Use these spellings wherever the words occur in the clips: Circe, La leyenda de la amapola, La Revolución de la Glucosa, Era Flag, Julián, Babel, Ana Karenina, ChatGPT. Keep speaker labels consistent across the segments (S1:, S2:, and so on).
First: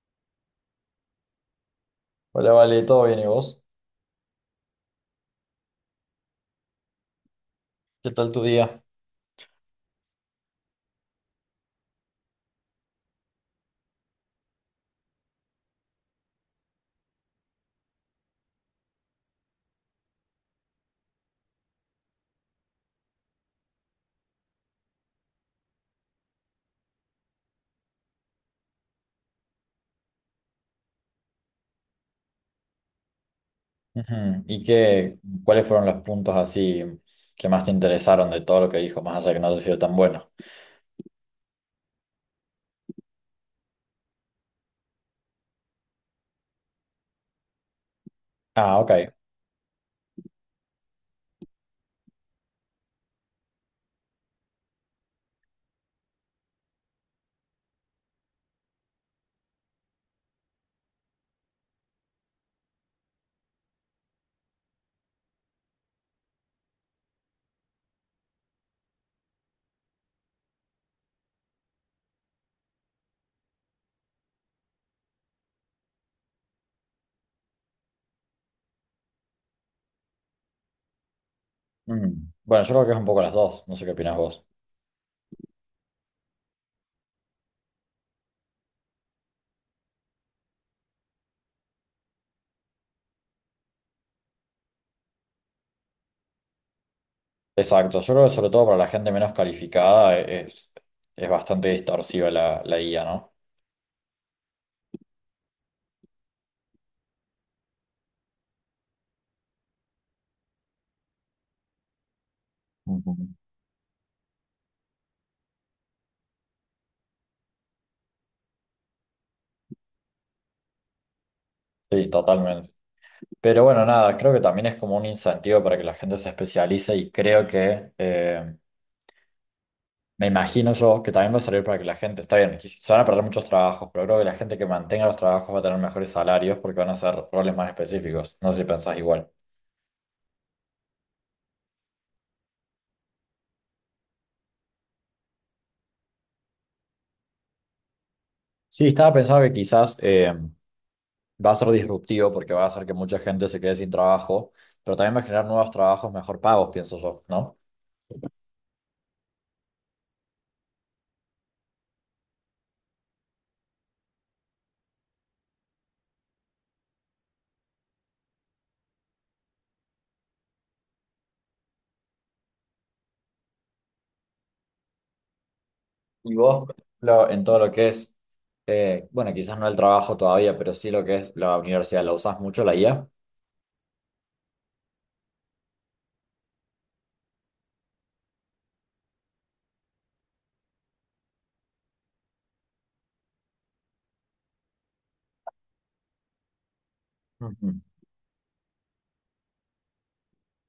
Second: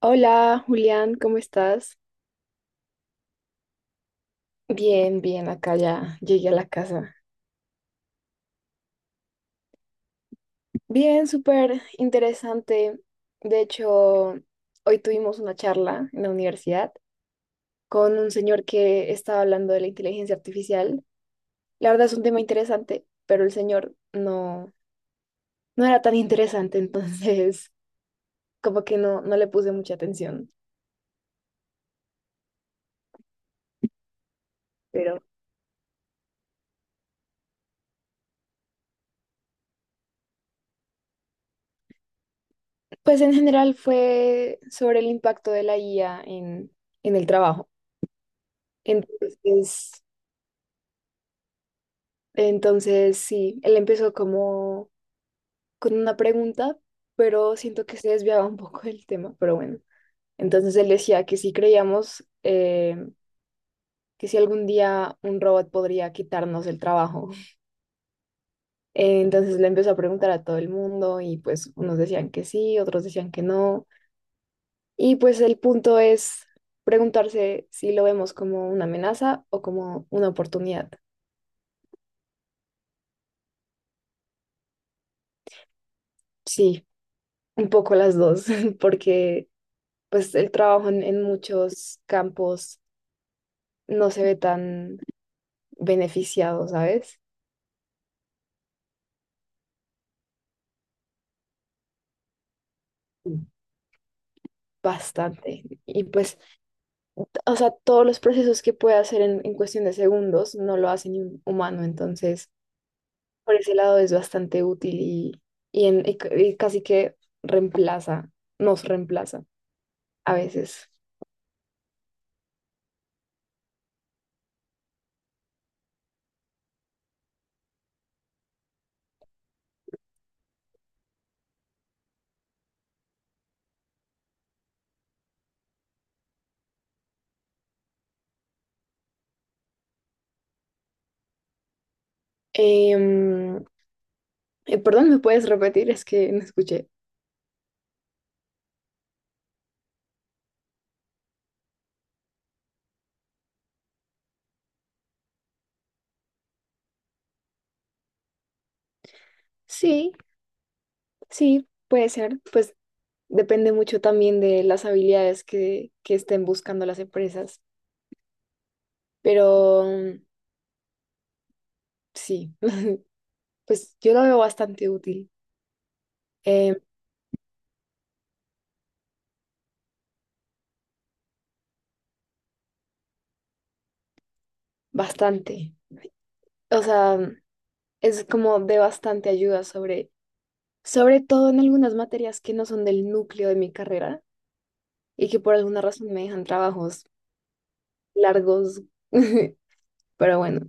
S1: Hola, Julián, ¿cómo estás?
S2: Hola, Vale, ¿todo bien y vos?
S1: Bien, bien, acá ya llegué a la casa.
S2: ¿Qué tal tu día?
S1: Bien, súper interesante. De hecho, hoy tuvimos una charla en la universidad con un señor que estaba hablando de la inteligencia artificial. La verdad es un tema interesante, pero el señor no era tan interesante, entonces como que no le puse mucha atención.
S2: Ujú. ¿Y
S1: Pero
S2: cuáles fueron los puntos así que más te interesaron de todo lo que dijo, más allá de que no haya sido tan bueno?
S1: pues en general fue sobre el impacto de la IA en el trabajo.
S2: Ah, ok.
S1: Entonces, Entonces, sí, él empezó como con una pregunta, pero siento que se desviaba un poco del tema, pero bueno. Entonces él decía que si creíamos que si algún día un robot podría quitarnos el trabajo. Entonces le empezó a preguntar a todo el mundo y pues unos decían que sí, otros decían que no. Y pues el punto es preguntarse si lo vemos como una amenaza o como una oportunidad.
S2: Mm. Bueno, yo creo que es un poco las dos, no sé qué opinas vos.
S1: Sí, un poco las dos, porque pues el trabajo en muchos campos no se ve tan beneficiado, ¿sabes?
S2: Exacto, yo creo que sobre todo para la gente menos calificada es bastante distorsiva la IA, ¿no?
S1: Bastante. Y pues, o sea, todos los procesos que puede hacer en cuestión de segundos no lo hace ni un humano, entonces
S2: Ujú.
S1: por ese lado es bastante útil y casi que reemplaza, nos reemplaza a veces.
S2: Sí, totalmente. Pero bueno, nada, creo que también es como un incentivo para que la gente se especialice y creo que me imagino yo que también va a servir para que la gente, está bien, se van a perder muchos trabajos, pero creo que la gente que mantenga los trabajos va a tener mejores salarios porque van a ser roles más específicos. No sé si pensás igual.
S1: Em, Perdón, ¿me puedes repetir? Es que no escuché.
S2: Sí, estaba pensando que quizás va a ser disruptivo porque va a hacer que mucha gente se quede sin trabajo, pero también va a generar nuevos trabajos mejor pagos, pienso yo, ¿no?
S1: Sí, sí, puede ser. Pues depende mucho también de las habilidades que estén buscando las empresas, pero sí, pues yo lo veo bastante útil,
S2: Y vos, por
S1: eh,
S2: ejemplo, en todo lo que es, bueno, quizás no el trabajo todavía, pero sí lo que es la universidad, ¿la usás mucho la IA?
S1: bastante. O sea, es como de bastante ayuda sobre todo en algunas materias que no son del núcleo de mi carrera y que por alguna razón me dejan trabajos
S2: Ujú.
S1: largos, pero bueno,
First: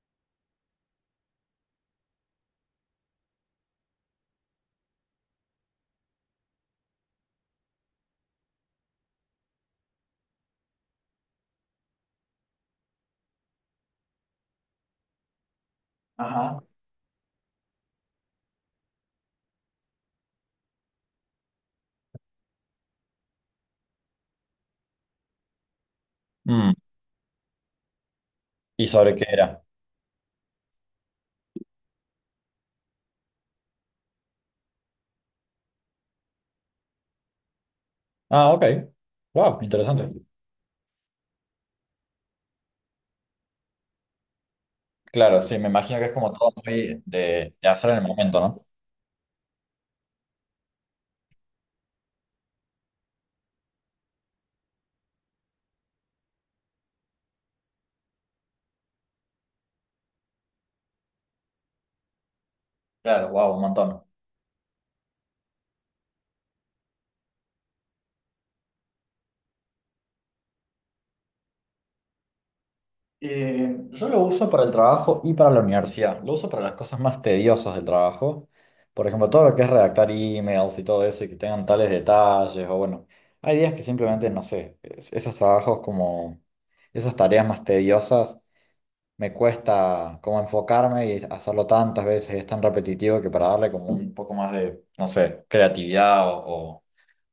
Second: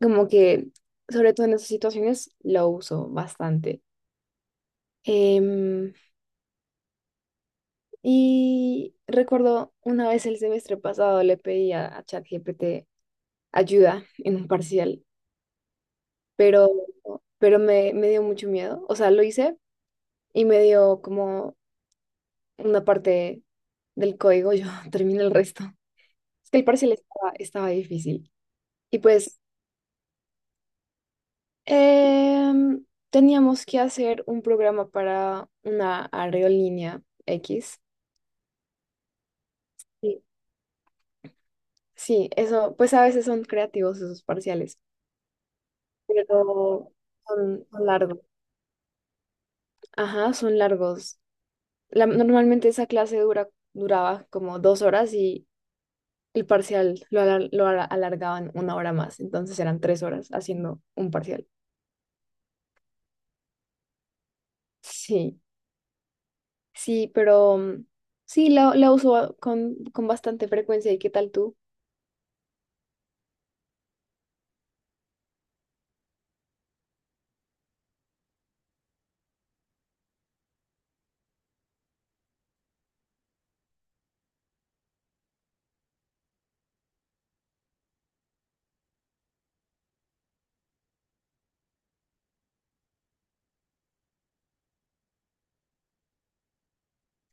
S1: como que sobre todo en esas situaciones lo uso bastante. Em, Y recuerdo una vez el semestre pasado le pedí a ChatGPT ayuda en un parcial,
S2: Ajá.
S1: pero, pero me dio mucho miedo. O sea, lo hice y me dio como una parte del código, yo terminé el resto. Es que el
S2: Mm,
S1: parcial estaba difícil.
S2: ¿y
S1: Y
S2: sobre qué
S1: pues
S2: era?
S1: teníamos que hacer un programa para una aerolínea X.
S2: Ah, ok. Wow, interesante.
S1: Y sí, eso, pues a veces son creativos esos parciales.
S2: Claro, sí, me imagino que es como todo
S1: Pero
S2: muy
S1: son,
S2: de
S1: son
S2: hacer en el
S1: largos.
S2: momento, ¿no?
S1: Ajá, son largos. Normalmente esa clase duraba como 2 horas y el parcial lo, alar- lo ala- alargaban 1 hora más, entonces eran 3 horas haciendo un parcial.
S2: Claro, wow, un montón.
S1: Sí, sí, pero sí, la uso con bastante frecuencia. ¿Y qué tal tú?
S2: Yo lo uso para el trabajo y para la universidad. Lo uso para las cosas más tediosas del trabajo. Por ejemplo, todo lo que es redactar emails y todo eso y que tengan tales detalles o bueno, hay días que simplemente, no sé, esos trabajos como esas tareas más tediosas me cuesta como enfocarme y hacerlo tantas veces, es tan repetitivo que para darle como un poco más de, no sé, creatividad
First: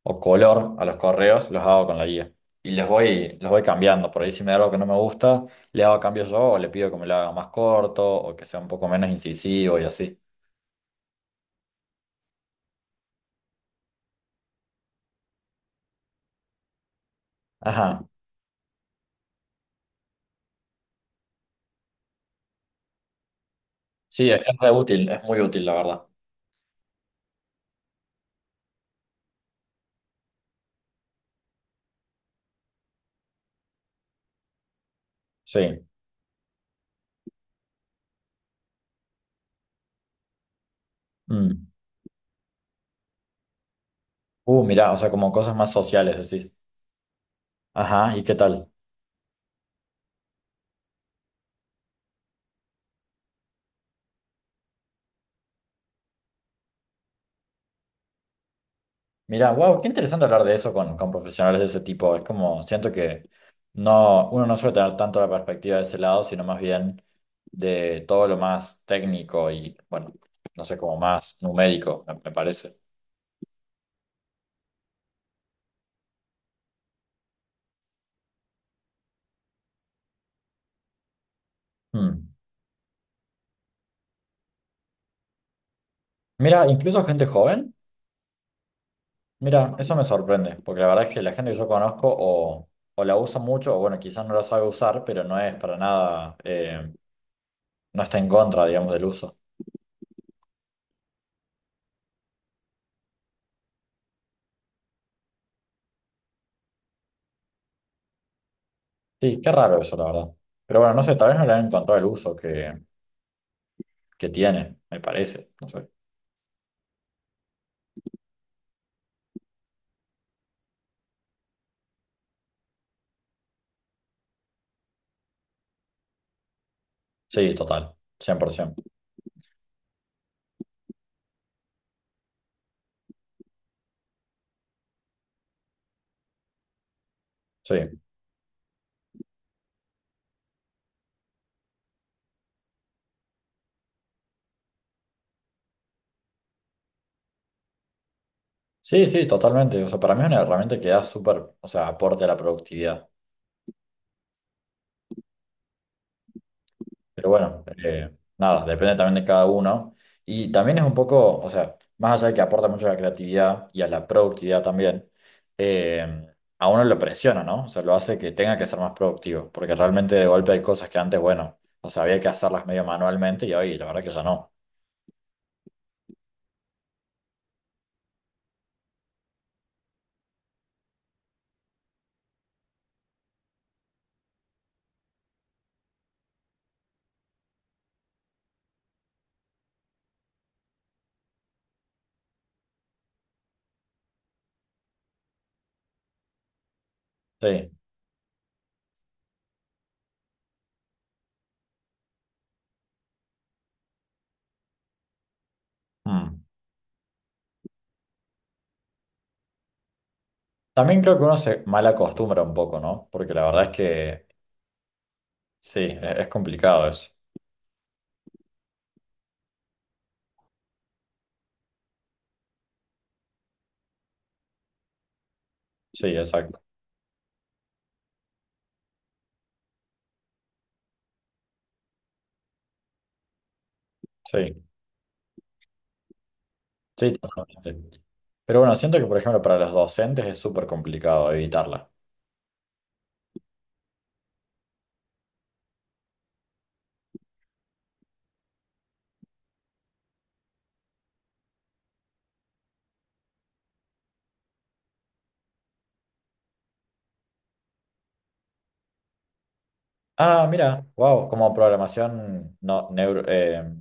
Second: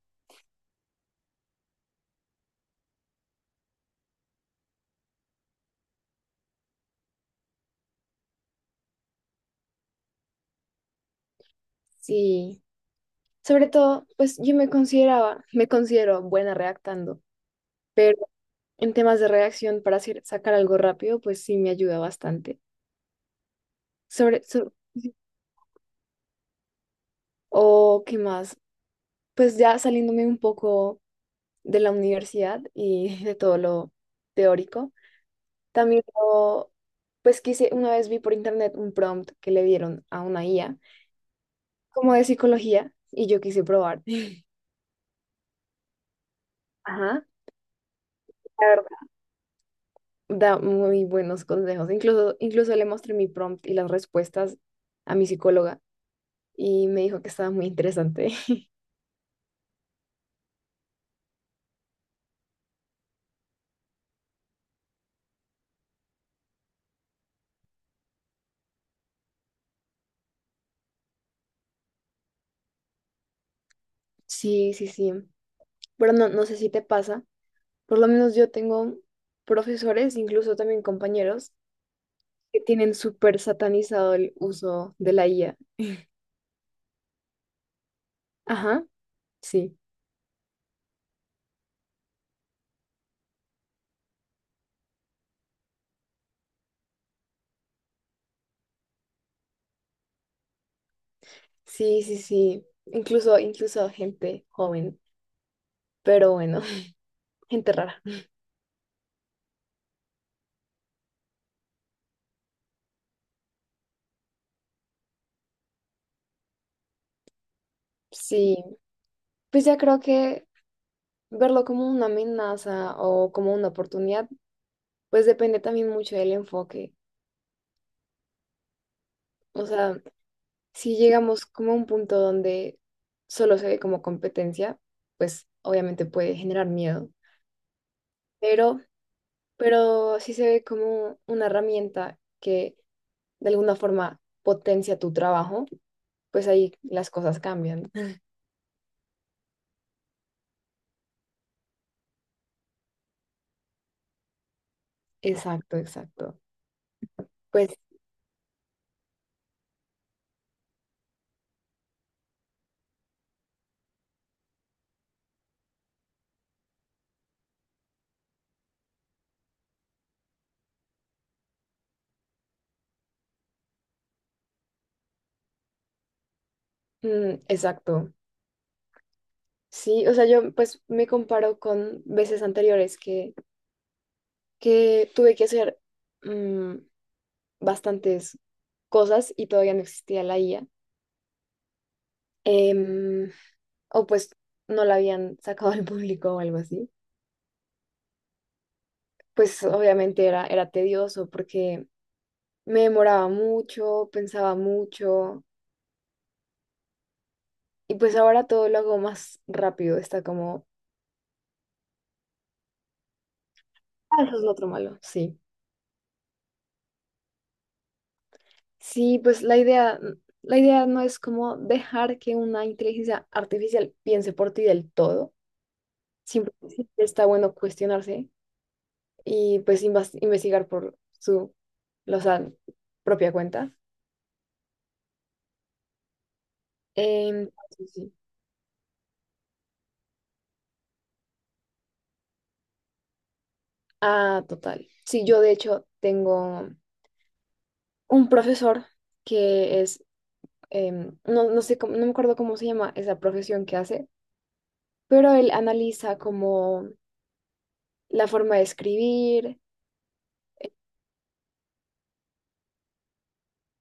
S2: o color a los correos, los hago con la guía. Y los voy cambiando. Por ahí si me da algo que no me gusta, le hago cambios yo o le pido que me lo haga más corto o que sea un poco menos incisivo y así.
S1: Sí, sobre todo, pues yo me considero buena redactando,
S2: Ajá.
S1: pero en temas de redacción para sacar algo rápido, pues sí me ayuda bastante.
S2: Sí,
S1: Sobre,
S2: es re
S1: so-
S2: útil, es muy útil, la verdad.
S1: O qué más, pues ya saliéndome un poco de la universidad y de todo lo teórico,
S2: Sí.
S1: también lo- pues quise, una vez vi por internet un prompt que le dieron a una IA
S2: Mm.
S1: como de psicología y yo quise probar.
S2: Mirá, o sea, como cosas más sociales, decís.
S1: Ajá,
S2: Ajá, ¿y qué
S1: la
S2: tal?
S1: verdad, da muy buenos consejos. Incluso, incluso le mostré mi prompt y las respuestas a mi psicóloga y me dijo que estaba muy interesante.
S2: Mirá, wow, qué interesante hablar de eso con profesionales de ese tipo. Es como, siento que no, uno no suele tener tanto la perspectiva de ese lado, sino más bien de todo lo más técnico y, bueno, no sé, como más numérico, me parece.
S1: Sí, sí, sí. Pero no, no sé si te pasa. Por lo menos yo tengo profesores, incluso también compañeros,
S2: Hmm.
S1: que tienen súper satanizado el uso de la IA.
S2: Mira, incluso gente joven,
S1: Ajá,
S2: mira,
S1: sí,
S2: eso me sorprende, porque la verdad es que la gente que yo conozco o la usa mucho, o bueno, quizás no la sabe usar, pero no es para nada, no está en contra, digamos, del uso.
S1: sí, sí, sí. Incluso, incluso gente joven, pero bueno, gente rara.
S2: Sí, qué raro eso, la verdad. Pero bueno, no sé, tal vez no le han encontrado el uso que tiene, me parece. No sé.
S1: Sí, pues ya creo que verlo como una amenaza o como una oportunidad, pues depende también mucho del enfoque.
S2: Sí, total, 100%.
S1: O sea, si llegamos como a un punto donde solo se ve como competencia, pues obviamente puede generar miedo.
S2: Sí,
S1: Pero pero sí se ve como una herramienta que de alguna forma potencia tu trabajo, pues ahí las cosas cambian.
S2: sí, totalmente. O sea, para mí es una herramienta que da súper, o sea, aporte a la productividad.
S1: Exacto, exacto.
S2: Pero bueno,
S1: Pues,
S2: nada, depende también de cada uno. Y también es un poco, o sea, más allá de que aporta mucho a la creatividad y a la productividad también, eh, a uno lo presiona, ¿no? O sea, lo hace que tenga que ser más productivo. Porque realmente de golpe hay cosas que antes, bueno, o sea, había que hacerlas medio manualmente y hoy la verdad que ya no.
S1: exacto. Sí, o sea, yo pues me comparo con veces anteriores que tuve que hacer mm, bastantes cosas y todavía no existía la IA. Em, o pues no la habían sacado al público o algo así.
S2: Sí.
S1: Pues obviamente era tedioso porque me demoraba mucho, pensaba mucho
S2: Mm.
S1: y pues ahora todo lo hago más rápido. Está como,
S2: También creo que uno se mal acostumbra un poco, ¿no? Porque la verdad es
S1: ah,
S2: que
S1: eso es lo otro malo, sí.
S2: sí, es complicado eso.
S1: Sí, pues la idea, la idea no es como dejar que una inteligencia artificial piense por ti del todo.
S2: Sí,
S1: Siempre
S2: exacto.
S1: está bueno cuestionarse y pues investigar por su, o sea, propia cuenta.
S2: Sí, sí,
S1: Em, sí,
S2: totalmente.
S1: sí.
S2: Pero bueno, siento que, por ejemplo, para los docentes es súper complicado evitarla.
S1: Ah, total. Sí, yo de hecho tengo un profesor que es no, no sé cómo, no me acuerdo cómo se llama esa profesión que hace, pero él analiza como la forma de escribir,
S2: Ah, mira, wow, como programación, no, neuro,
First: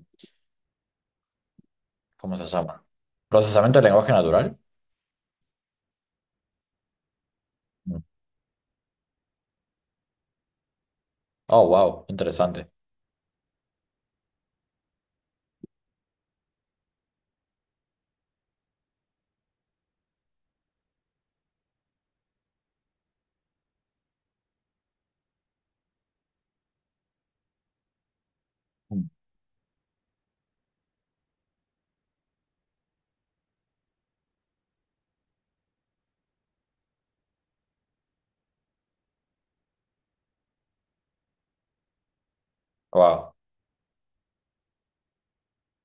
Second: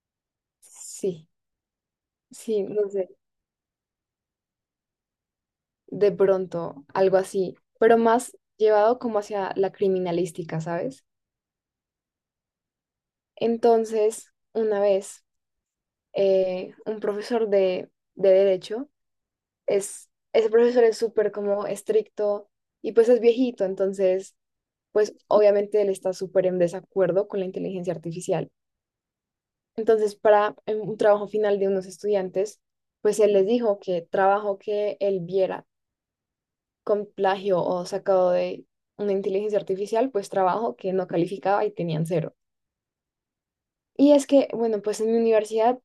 S1: sí,
S2: ¿cómo se
S1: sí,
S2: llama?
S1: no sé,
S2: Procesamiento de lenguaje natural.
S1: de pronto, algo así, pero
S2: Mm.
S1: más llevado como hacia la criminalística, ¿sabes?
S2: Oh, wow, interesante.
S1: Entonces, una vez, un profesor de derecho, es, ese profesor es súper como estricto y pues es viejito, entonces, pues obviamente él está súper en desacuerdo con la inteligencia artificial. Entonces, para un trabajo final de unos estudiantes, pues él les dijo que trabajo que él viera con plagio o sacado de una inteligencia artificial, pues trabajo que no calificaba y tenían 0.
S2: Wow.
S1: Y es que, bueno, pues en mi universidad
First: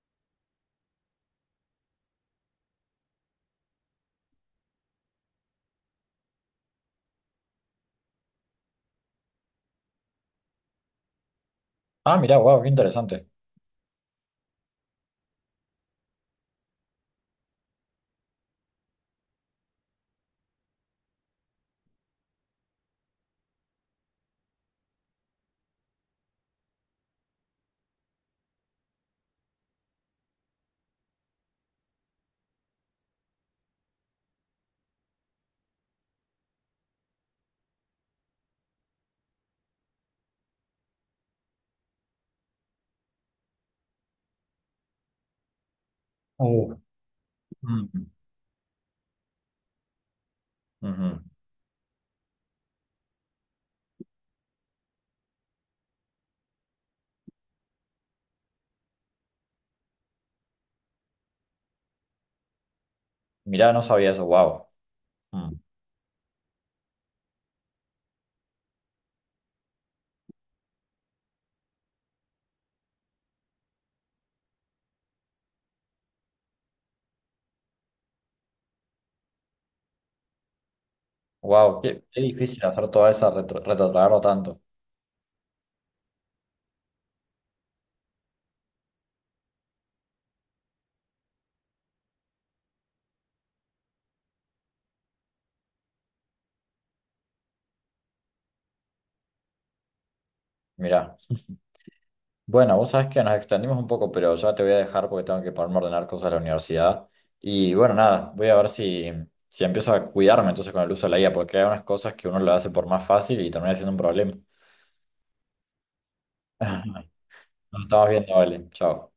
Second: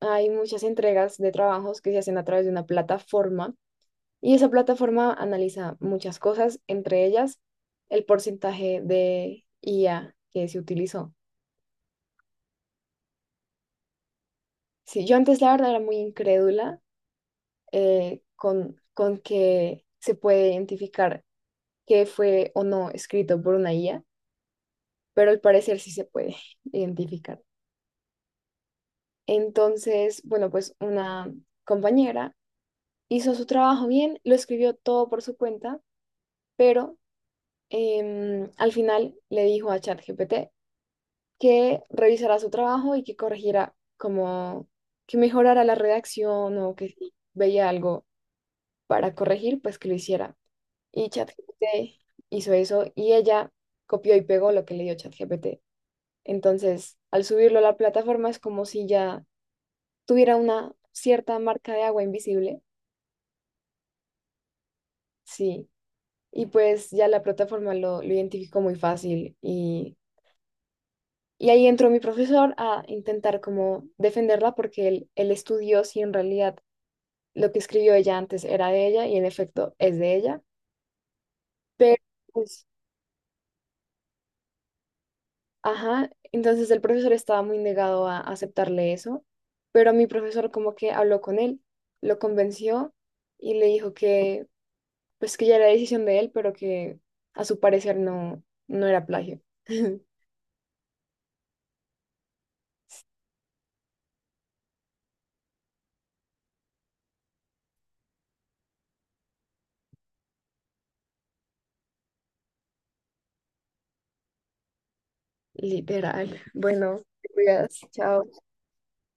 S1: hay muchas entregas de trabajos que se hacen a través de una plataforma y esa plataforma analiza muchas cosas, entre ellas el porcentaje de IA que se utilizó.
S2: Ah, mira, wow, qué interesante.
S1: Sí, yo antes la verdad era muy incrédula con que se puede identificar qué fue o no escrito por una IA, pero al parecer sí se puede identificar. Entonces, bueno, pues una compañera hizo su trabajo bien, lo escribió todo por su cuenta, pero al final le dijo a ChatGPT que revisara su trabajo y que corrigiera como que mejorara la redacción o
S2: Oh.
S1: que si veía algo
S2: Mm.
S1: para corregir, pues que lo hiciera. Y
S2: Ujú.
S1: ChatGPT hizo eso y ella copió y pegó lo que le dio ChatGPT. Entonces, al subirlo a la plataforma es como si ya tuviera una cierta marca de agua invisible.
S2: Mirá, no sabía eso, wow.
S1: Sí. Y pues ya la plataforma lo identificó muy fácil. Y ahí entró mi profesor a intentar como defenderla porque él estudió si en realidad lo que escribió ella antes era de ella y en efecto es de ella.
S2: Wow,
S1: Pero
S2: qué difícil
S1: pues
S2: hacer toda esa retrotraerlo tanto.
S1: ajá, entonces el profesor estaba muy negado a aceptarle eso, pero mi profesor como que habló con él, lo convenció y le dijo que pues que ya era decisión de él, pero que a su parecer no, no era plagio.
S2: Mirá. Bueno, vos sabés que nos extendimos un poco, pero ya te voy a dejar porque tengo que ponerme a ordenar cosas a la universidad. Y bueno, nada, voy a ver si empiezo a cuidarme entonces con el uso de la IA, porque hay unas cosas que uno lo hace por más fácil y termina siendo un problema.
S1: Literal. Bueno, te cuidas,
S2: Nos estamos
S1: chao.
S2: viendo, vale. Chao.